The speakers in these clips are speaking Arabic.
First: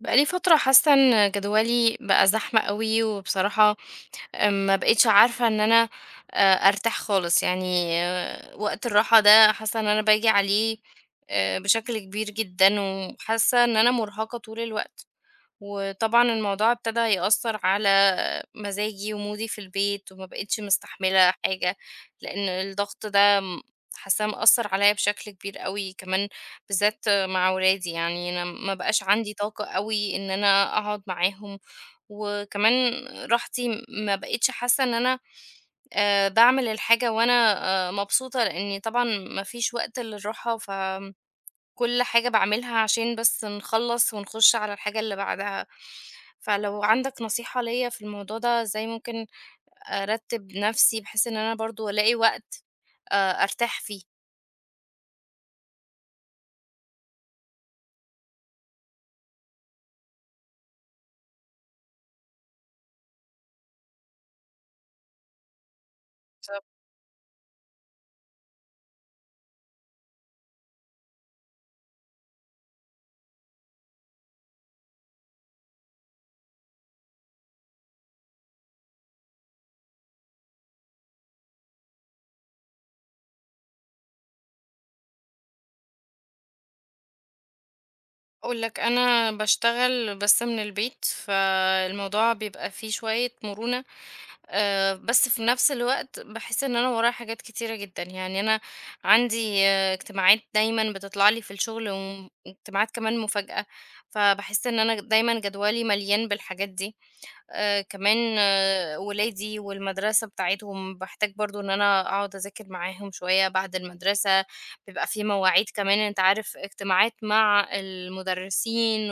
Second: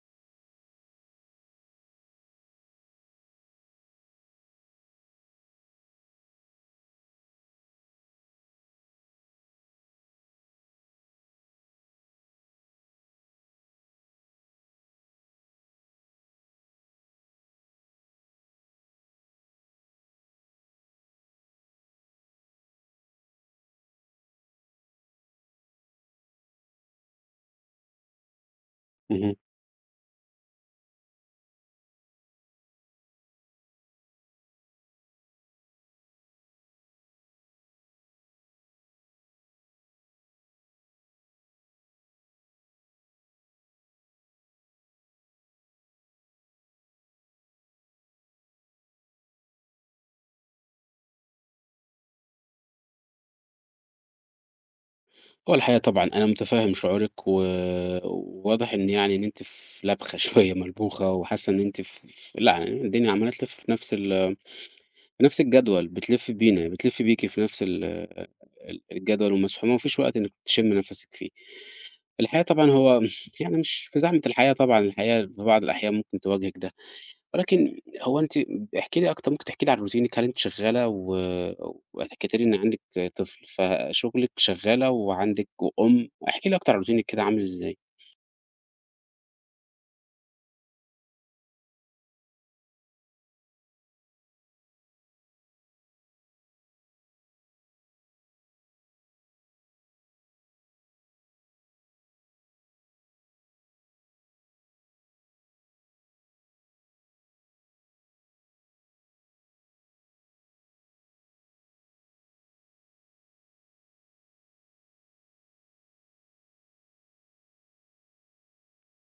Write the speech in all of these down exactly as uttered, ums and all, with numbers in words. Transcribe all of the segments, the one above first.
بقالي فترة حاسة ان جدولي بقى زحمة قوي، وبصراحة ما بقيتش عارفة ان انا آه، ارتاح خالص، يعني آه، وقت الراحة ده حاسة ان انا باجي عليه آه، بشكل كبير جدا. وحاسة ان انا مرهقة طول الوقت، وطبعًا الموضوع ابتدى يأثّر على مزاجي ومودي في البيت، وما بقيتش مستحملة حاجة، لإن الضغط ده م حاسّاه مأثّر عليَّ بشكل كبير أوي، كمان بالذات مع ولادي، يعني أنا ما بقاش عندي اهم. طاقة أوي إن أنا أقعد معاهم. وكمان راحتي م- ما بقيتش حاسّة إن أنا آآ باعمل الحاجة وأنا آآ مبسوطة، لإني طبعًا ما فيش وقت للراحة، ف كل حاجة باعملها عشان بس نخلّص ونخش على الحاجة اللي بعدها. فلو عندك نصيحة ليّا في الموضوع ده، إزاي ممكن أرتّب نفسي بحيث إن أنا برضه ألاقي وقت آآ أرتاح فيه؟ هو الحقيقة طبعًا أنا متفهم شعورِك، و وواضح إن يعني إن أنتِ في لبخة شوية ملبوخة، وحاسة إن أنتِ ف ف لأ، يعني الدنيا عمّالة تلِف في نفس ال في نفس الجدول، بتلِف بينا، بالضبط. بتلِف بيكِ في نفس ال ال الجدول ومسحومة، وما فيش وقت إنِّك تشمي نفسِك فيه. الحقيقة طبعًا هو يعني مش في زحمة الحياة طبعًا، الحياة في بعض الأحيان ممكن تواجهِك ده. ولكن هو أنتِ احكي لي أكتر، ممكن تحكي لي عن روتينِك، هل أنتِ شغّالة و وحكيتِ لي إن عندِك طفل، فشغلِك شغّالة وعندِك وأم، احكي لي أكتر عن روتينِك كده عامل إزاي؟ أقول لك أنا باشتغل بس من البيت، فالموضوع بيبقى فيه شوية مرونة، آآ، بس في نفس الوقت باحس إن أنا ورايا حاجات كتيرة جدًا. يعني أنا عندي آه، اجتماعات دايمًا بتطلع لي في الشغل، واجتماعات كمان مفاجأة، فباحس إن أنا دايمًا جدولي مليان بالحاجات دي. آآ كمان آه، ولادي والمدرسة بتاعتهم، باحتاج برضه إن أنا أقعد أذاكر معاهم شوية بعد المدرسة، بيبقى في مواعيد كمان، أنت عارف، اجتماعات مع المدرسين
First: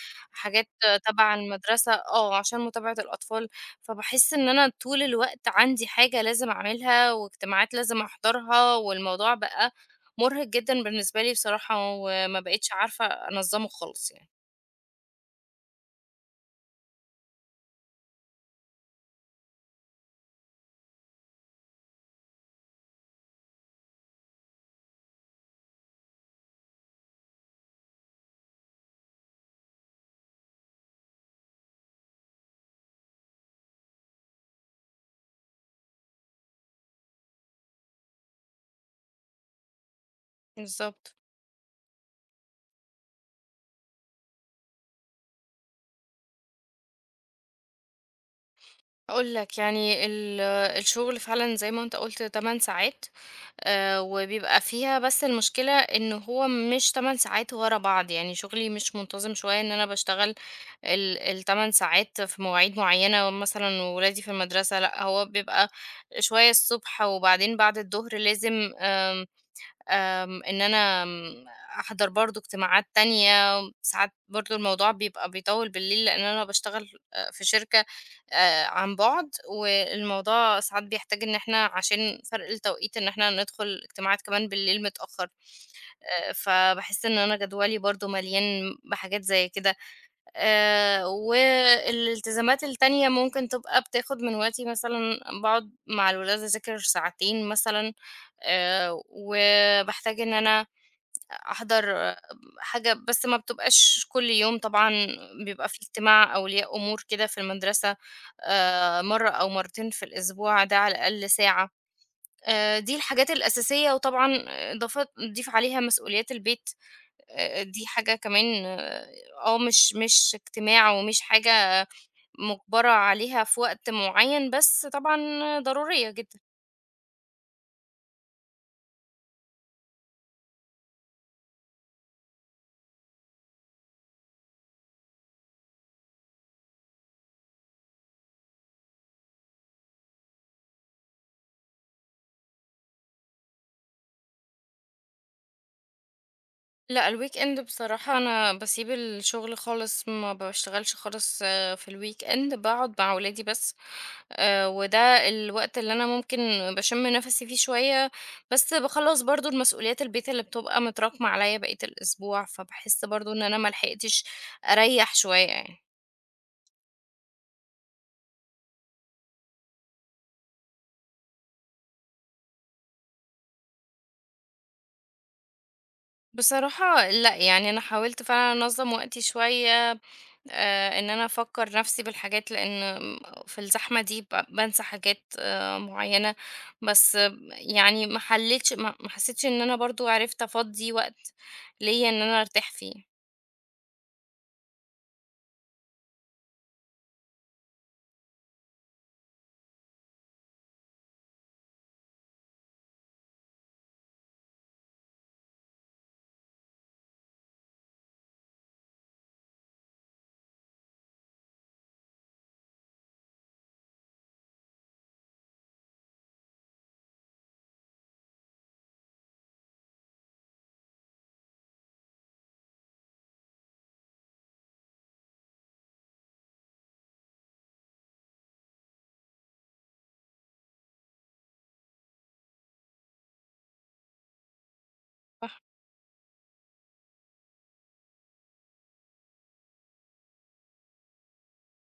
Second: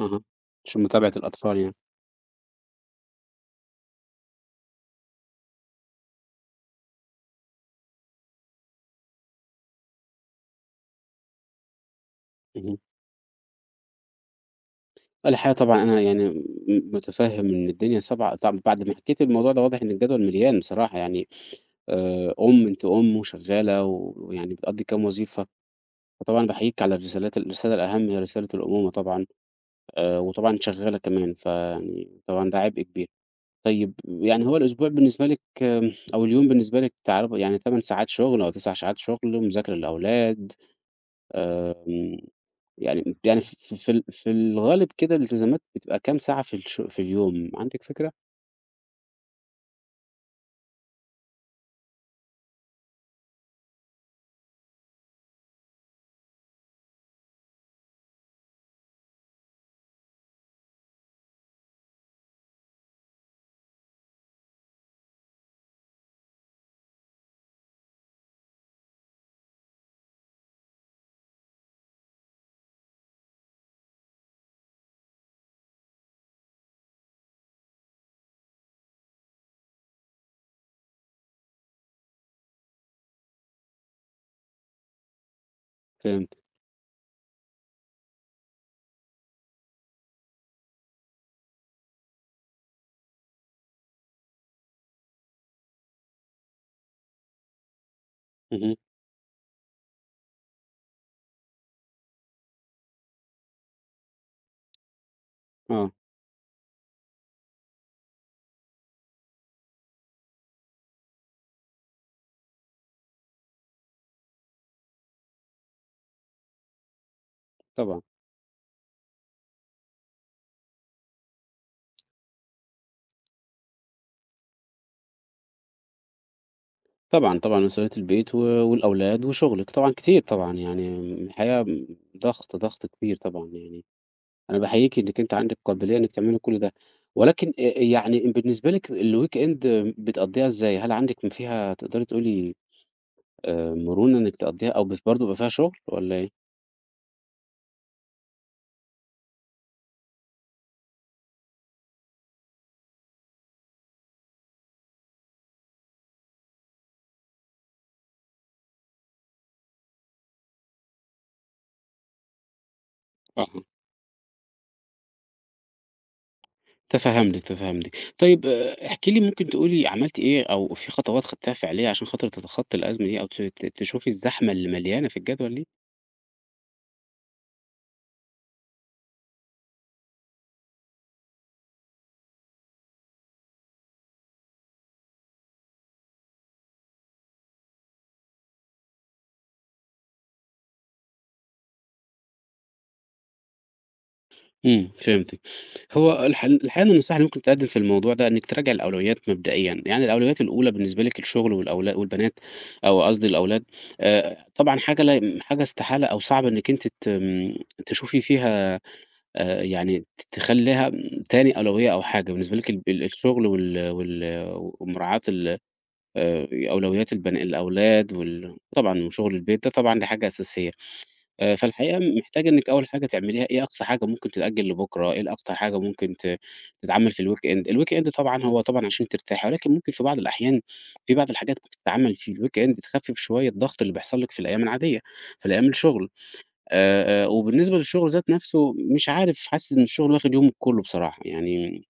أها، عشان آه، متابعة تبع الأطفال يعني، المدرسة، آه، عشان متابعة الأطفال، فباحس إن أنا طول الوقت عندي حاجة لازم أعملها واجتماعات لازم أحضرها، والموضوع بقى مُرهق جدًا بالنسبة لي بصراحة، وما بقيتش اهم. عارفة أنظّمه خالص يعني. الحقيقة طبعًا أنا يعني م متفهّم إن الدنيا صعبة طبعًا بعد ما حكيتِ الموضوع ده واضح إن الجدول مليان بصراحة يعني، آآ، أم أنتِ أم وشغّالة و ويعني بتقضّي كام وظيفة، فطبعًا باحييكِ على الرسالات الرسالة الأهم هي رسالة الأمومة طبعًا. آآ وطبعًا شغّالة كمان، فيعني طبعًا ده عبء كبير. طيب يعني هو الأسبوع بالنسبة لك آمم أو اليوم بالنسبة لك تعرب يعني تمن ساعات شُغل أو تسعة ساعات شُغل، مذاكرة للأولاد، بالضبط. آمم يعني يعني ف ف في ال في الغالب كده الالتزامات بتبقى كام ساعة في الش في اليوم، عندِك فكرة؟ هاقول لك، يعني ال الشغل فعلًا زي ما أنت قُلت ثماني ساعات، آآ وبيبقى فيها، بس المشكلة إن هو مش تمن ساعات ورا بعض. يعني شغلي مش منتظم، شوية إن أنا باشتغل ال ال8 ساعات في مواعيد معيّنة مثلًا وولادي في المدرسة، لأ هو بيبقى شوية الصبح، وبعدين بعد الضهر لازم آمم آمم، إن أنا آمم، أحضر برضه اجتماعات تانية. ساعات برضه الموضوع بيبقى بيطوّل بالليل، لإن أنا باشتغل آآ، في شركة آآ، عن بُعد، والموضوع ساعات بيحتاج إن إحنا عشان فرق التوقيت إن إحنا ندخل اجتماعات كمان بالليل متأخر. آآ، فهمت. فباحس إن أنا جدولي برضه مليان بحاجات زي كده. آآ، والالتزامات التانية ممكن تبقى بتاخد من وقتي، مثلًا باقعد مع الولاد أذاكر ساعتين مثلًا. اهم، آآ، وباحتاج إن أنا أحضر آه، حاجة، بس ما بتبقاش كل يوم طبعًا. بيبقى في آه، اجتماع أولياء أمور كده في المدرسة آآ، مرّة أو مرّتين في الأسبوع، ده على الأقل ساعة. آآ، دي الحاجات الأساسية، وطبعًا إضافات ضيف عليها مسؤوليات البيت. آآ، دي طبعًا. حاجة كمان، آه، آه، مش مش اجتماع ومش حاجة مُجبرة عليها في وقت معين، بس طبعًا ضرورية جدًا. طبعًا، طبعًا مسؤولية البيت و والأولاد وشُغلِك، طبعًا كتير طبعًا، يعني الحقيقة ضغط، ضغط كبير طبعًا يعني. أنا باحييكِ إنِّك أنتِ عندِك قابلية إنِّك تعملي كل ده، ولكن آآ يعني بالنسبة لِك الweekend بتقضّيها إزاي؟ هل عندِك م فيها تقدري تقولي آآ مرونة إنِّك تقضّيها أو بس برضه بيبقى فيها شغل والّا إيه؟ لأ الweekend بصراحة أنا باسيب الشغل خالص، ما باشتغلش خالص، آه، في الweekend باقعد مع ولادي بس. آآ، وده الوقت اللي أنا ممكن باشم نفسي فيه شوية، بس باخلّص برضه المسؤوليات البيت اللي بتبقى متراكمة عليَّ بقية الأسبوع، فباحس برضه إن أها، أنا ما لحقتش أريّح شوية يعني. تفهّمتِك، تفهّمتِك. طيب آآ احكي لي ممكن تقولي عملتِ إيه أو في خطوات خدتيها فعلية عشان خاطر تتخطّي الأزمة دي أو ت ت تشوفي الزحمة اللي مليانة في الجدول دي؟ بصراحة لأ، يعني أنا حاولت فعلًا أنظّم وقتي شوية، آآ، إن أنا أفكّر نَفْسي بالحاجات، لإن في الزحمة دي ب بانسى حاجات آآ، معيّنة. بس آه، يعني ما حلّيتش، ما ما حسّيتش إن أنا برضه عرفت أفضّي وقت ليّا إن أنا أرتاح فيه. إمم، فهمتِك. هو الح الحقيقة إن النصيحة اللي ممكن تتقدم في الموضوع ده إنِّك تراجعي الأولويات مبدئيًا، يعني الأولويات الأولى بالنسبة لِك الشغل والأولا والبنات أو قصدي الأولاد، آآ طبعًا حاجة لا حاجة استحالة أو صعب إنِّك أنتِ ت آمم، تشوفي فيها آآ يعني ت تخلّيها تاني أولوية أو حاجة، بالنسبة لِك ال ال الشغل وال وال ومراعاة ال آآ أولويات البن الأولاد وال طبعًا وشغل البيت، ده طبعًا دي حاجة أساسية. آآ، فالحقيقة محتاجة إنِّك أول حاجة تعمليها إيه أقصى حاجة ممكن تتأجل لبُكرة، إيه الأكتر حاجة ممكن ت تتعمل في الweekend. الweekend طبعًا هو طبعًا عشان ترتاحي، ولكن ممكن في بعض الأحيان في بعض الحاجات بتتعمل في الweekend تخفف شوية الضغط اللي بيحصل لِك في الأيام العادية، في الأيام الشغل. آآ، آآ، وبالنسبة للشغل ذات نفسه مش عارف، حاسس إن الشغل واخد يومِك كله بصراحة، يعني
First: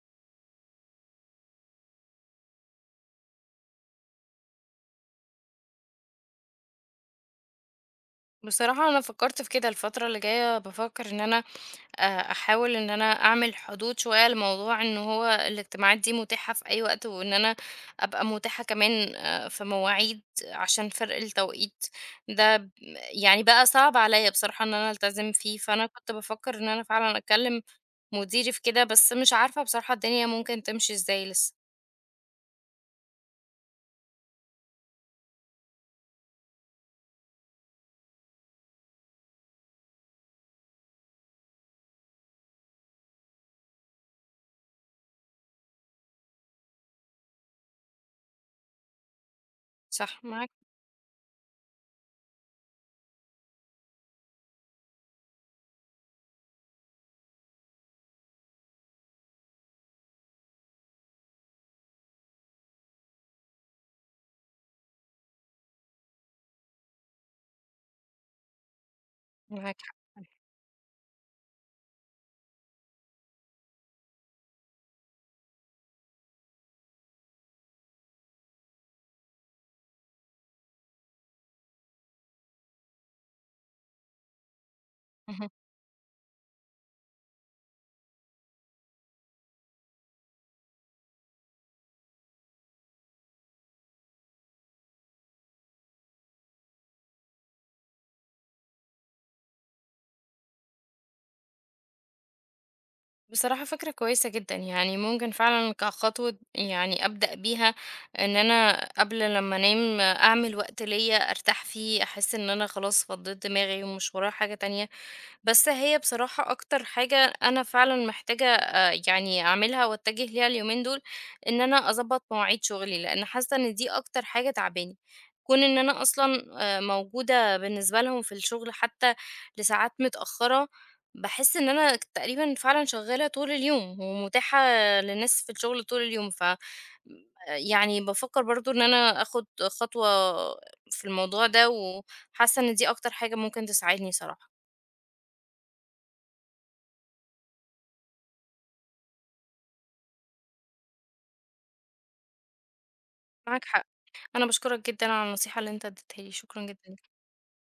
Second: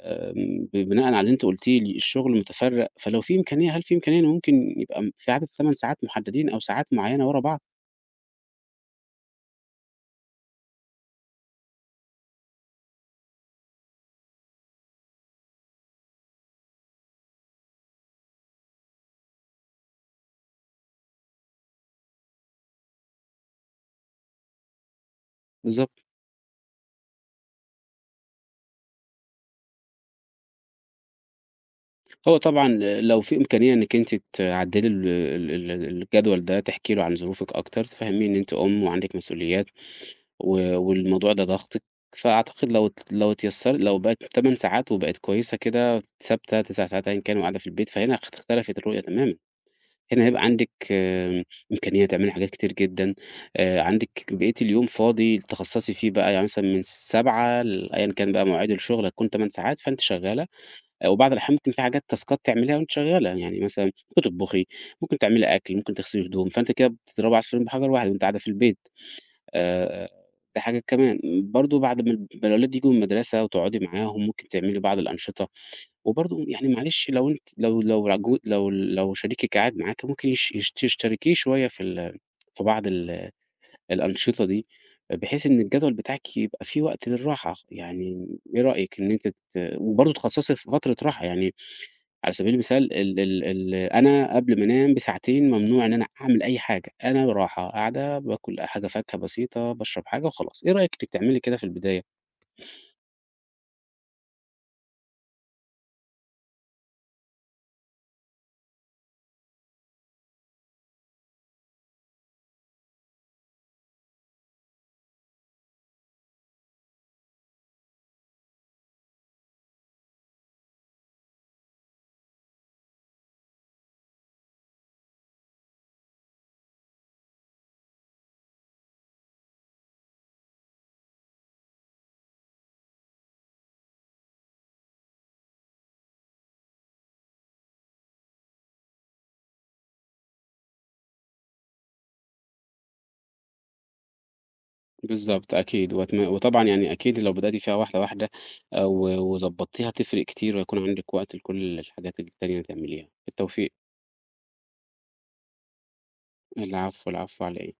آمم، ب بناءً على اللي أنتِ قلتيه لي الشغل متفرّق، فلو في إمكانية هل في إمكانية إنه ممكن يبقى م في عدد تمن ساعات محددين أو ساعات معيّنة ورا بعض؟ بصراحة أنا فكّرت في كده الفترة اللي جاية، بافكّر إن أنا آآ، أحاول إن أنا أعمل حدود شوية لموضوع إن هو الاجتماعات دي متاحة في أي وقت، وإن أنا أبقى متاحة كمان آآ، في مواعيد عشان فرق التوقيت ده ب يعني بقى صعب عليّا بصراحة إن أنا ألتزم فيه، فأنا بالضبط. كنت بافكر إن أنا فعلًا أكلم مديري في كده، بس مش عارفة بصراحة الدنيا ممكن تمشي إزاي لسه. هو طبعًا لو في إمكانية إنِّك أنتِ تعدّلي ال ال ال الجدول ده، تحكي له عن ظروفِك أكتر، تفهّميه إن أنتِ أُم وعندِك مسؤوليات و والموضوع ده ضاغطِك، فأعتقد لو ات لو اتيسّر لو بقت ثماني ساعات وبقت كويسة كده ثابتة تسعة ساعات أيًا كان وقاعدة في البيت، فهنا اخت اختلفت الرؤية تمامًا، صح، هنا هيبقى معاك عندِك آمم إمكانية تعملي حاجات كتير جدًا، آآ عندِك بقية اليوم فاضي تخصّصي فيه بقى، يعني مثلًا من سبعة ل أيًا كان بقى مواعيد الشغل هتكون تمن ساعات، فأنتِ شغّالة آآ وبعض الأحيان ممكن في حاجات تاسكات تعمليها وأنتِ شغّالة، يعني مثلًا بتطبخي، ممكن تعملي أكل، ممكن تغسلي هدوم، فأنتِ كده بتضربي عصفورين بحجر واحد وأنتِ قاعدة في البيت. معاك حق آآ فعلًا. دي حاجة كمان، برضه بعد ما ال الأولاد ييجوا من المدرسة وتقعدي معاهم، ممكن تعملي بعض الأنشطة، وبرضه يعني معلش لو أنتِ لو لو جو لو لو شريكِك قاعد معاكِ ممكن يش يش تشتركيه شوية في ال في بعض ال الأنشطة دي، بحيث اهم. إن الجدول بتاعِك يبقى فيه وقت للراحة، يعني إيه رأيك إن أنتِ ت وبرضه تخصصي في فترة راحة يعني على سبيل المثال ال ال ال أنا قبل ما أنام بساعتين ممنوع إن أنا أعمل أي حاجة، أنا راحة، قاعدة باكل حاجة فاكهة بسيطة، باشرب حاجة وخلاص، إيه رأيِك إنِّك تعملي كده في البداية؟ بصراحة فكرة كويسة جدا، يعني ممكن فعلا كخطوة يعني أبدأ بيها، إن أنا قبل لما أنام أعمل وقت ليا أرتاح فيه، أحس إن أنا خلاص فضيت دماغي ومش ورايا حاجة تانية. بس هي بصراحة أكتر حاجة أنا فعلًا محتاجة آآ يعني أعملها وأتجه ليها اليومين دول، إن أنا أضبّط مواعيد شغلي، لإن حاسة إن دي أكتر حاجة تاعباني. كون إن أنا أصلًا آآ موجودة بالنسبة لهم في الشغل حتى لساعات متأخرة، باحس إن أنا ك تقريبًا فعلًا شغّالة طول اليوم ومتاحة للناس في الشغل طول اليوم. ف يعني بافكر برضه إن أنا آخُد خطوة في الموضوع ده، وحاسة إن دي أكتر حاجة ممكن تساعدني صراحة. بالضبط، أكيد وأتم وطبعًا يعني أكيد لو بدأتِ فيها واحدة واحدة آآ و وضبطتيها تفرق كتير وهيكون عندِك وقت لكل الحاجات التانية اللي تعمليها، معاك بالتوفيق. حق. أنا باشكرك جدًا على النصيحة اللي أنت اديتها لي، شكرًا جدًا. العفو، العفو على إيه؟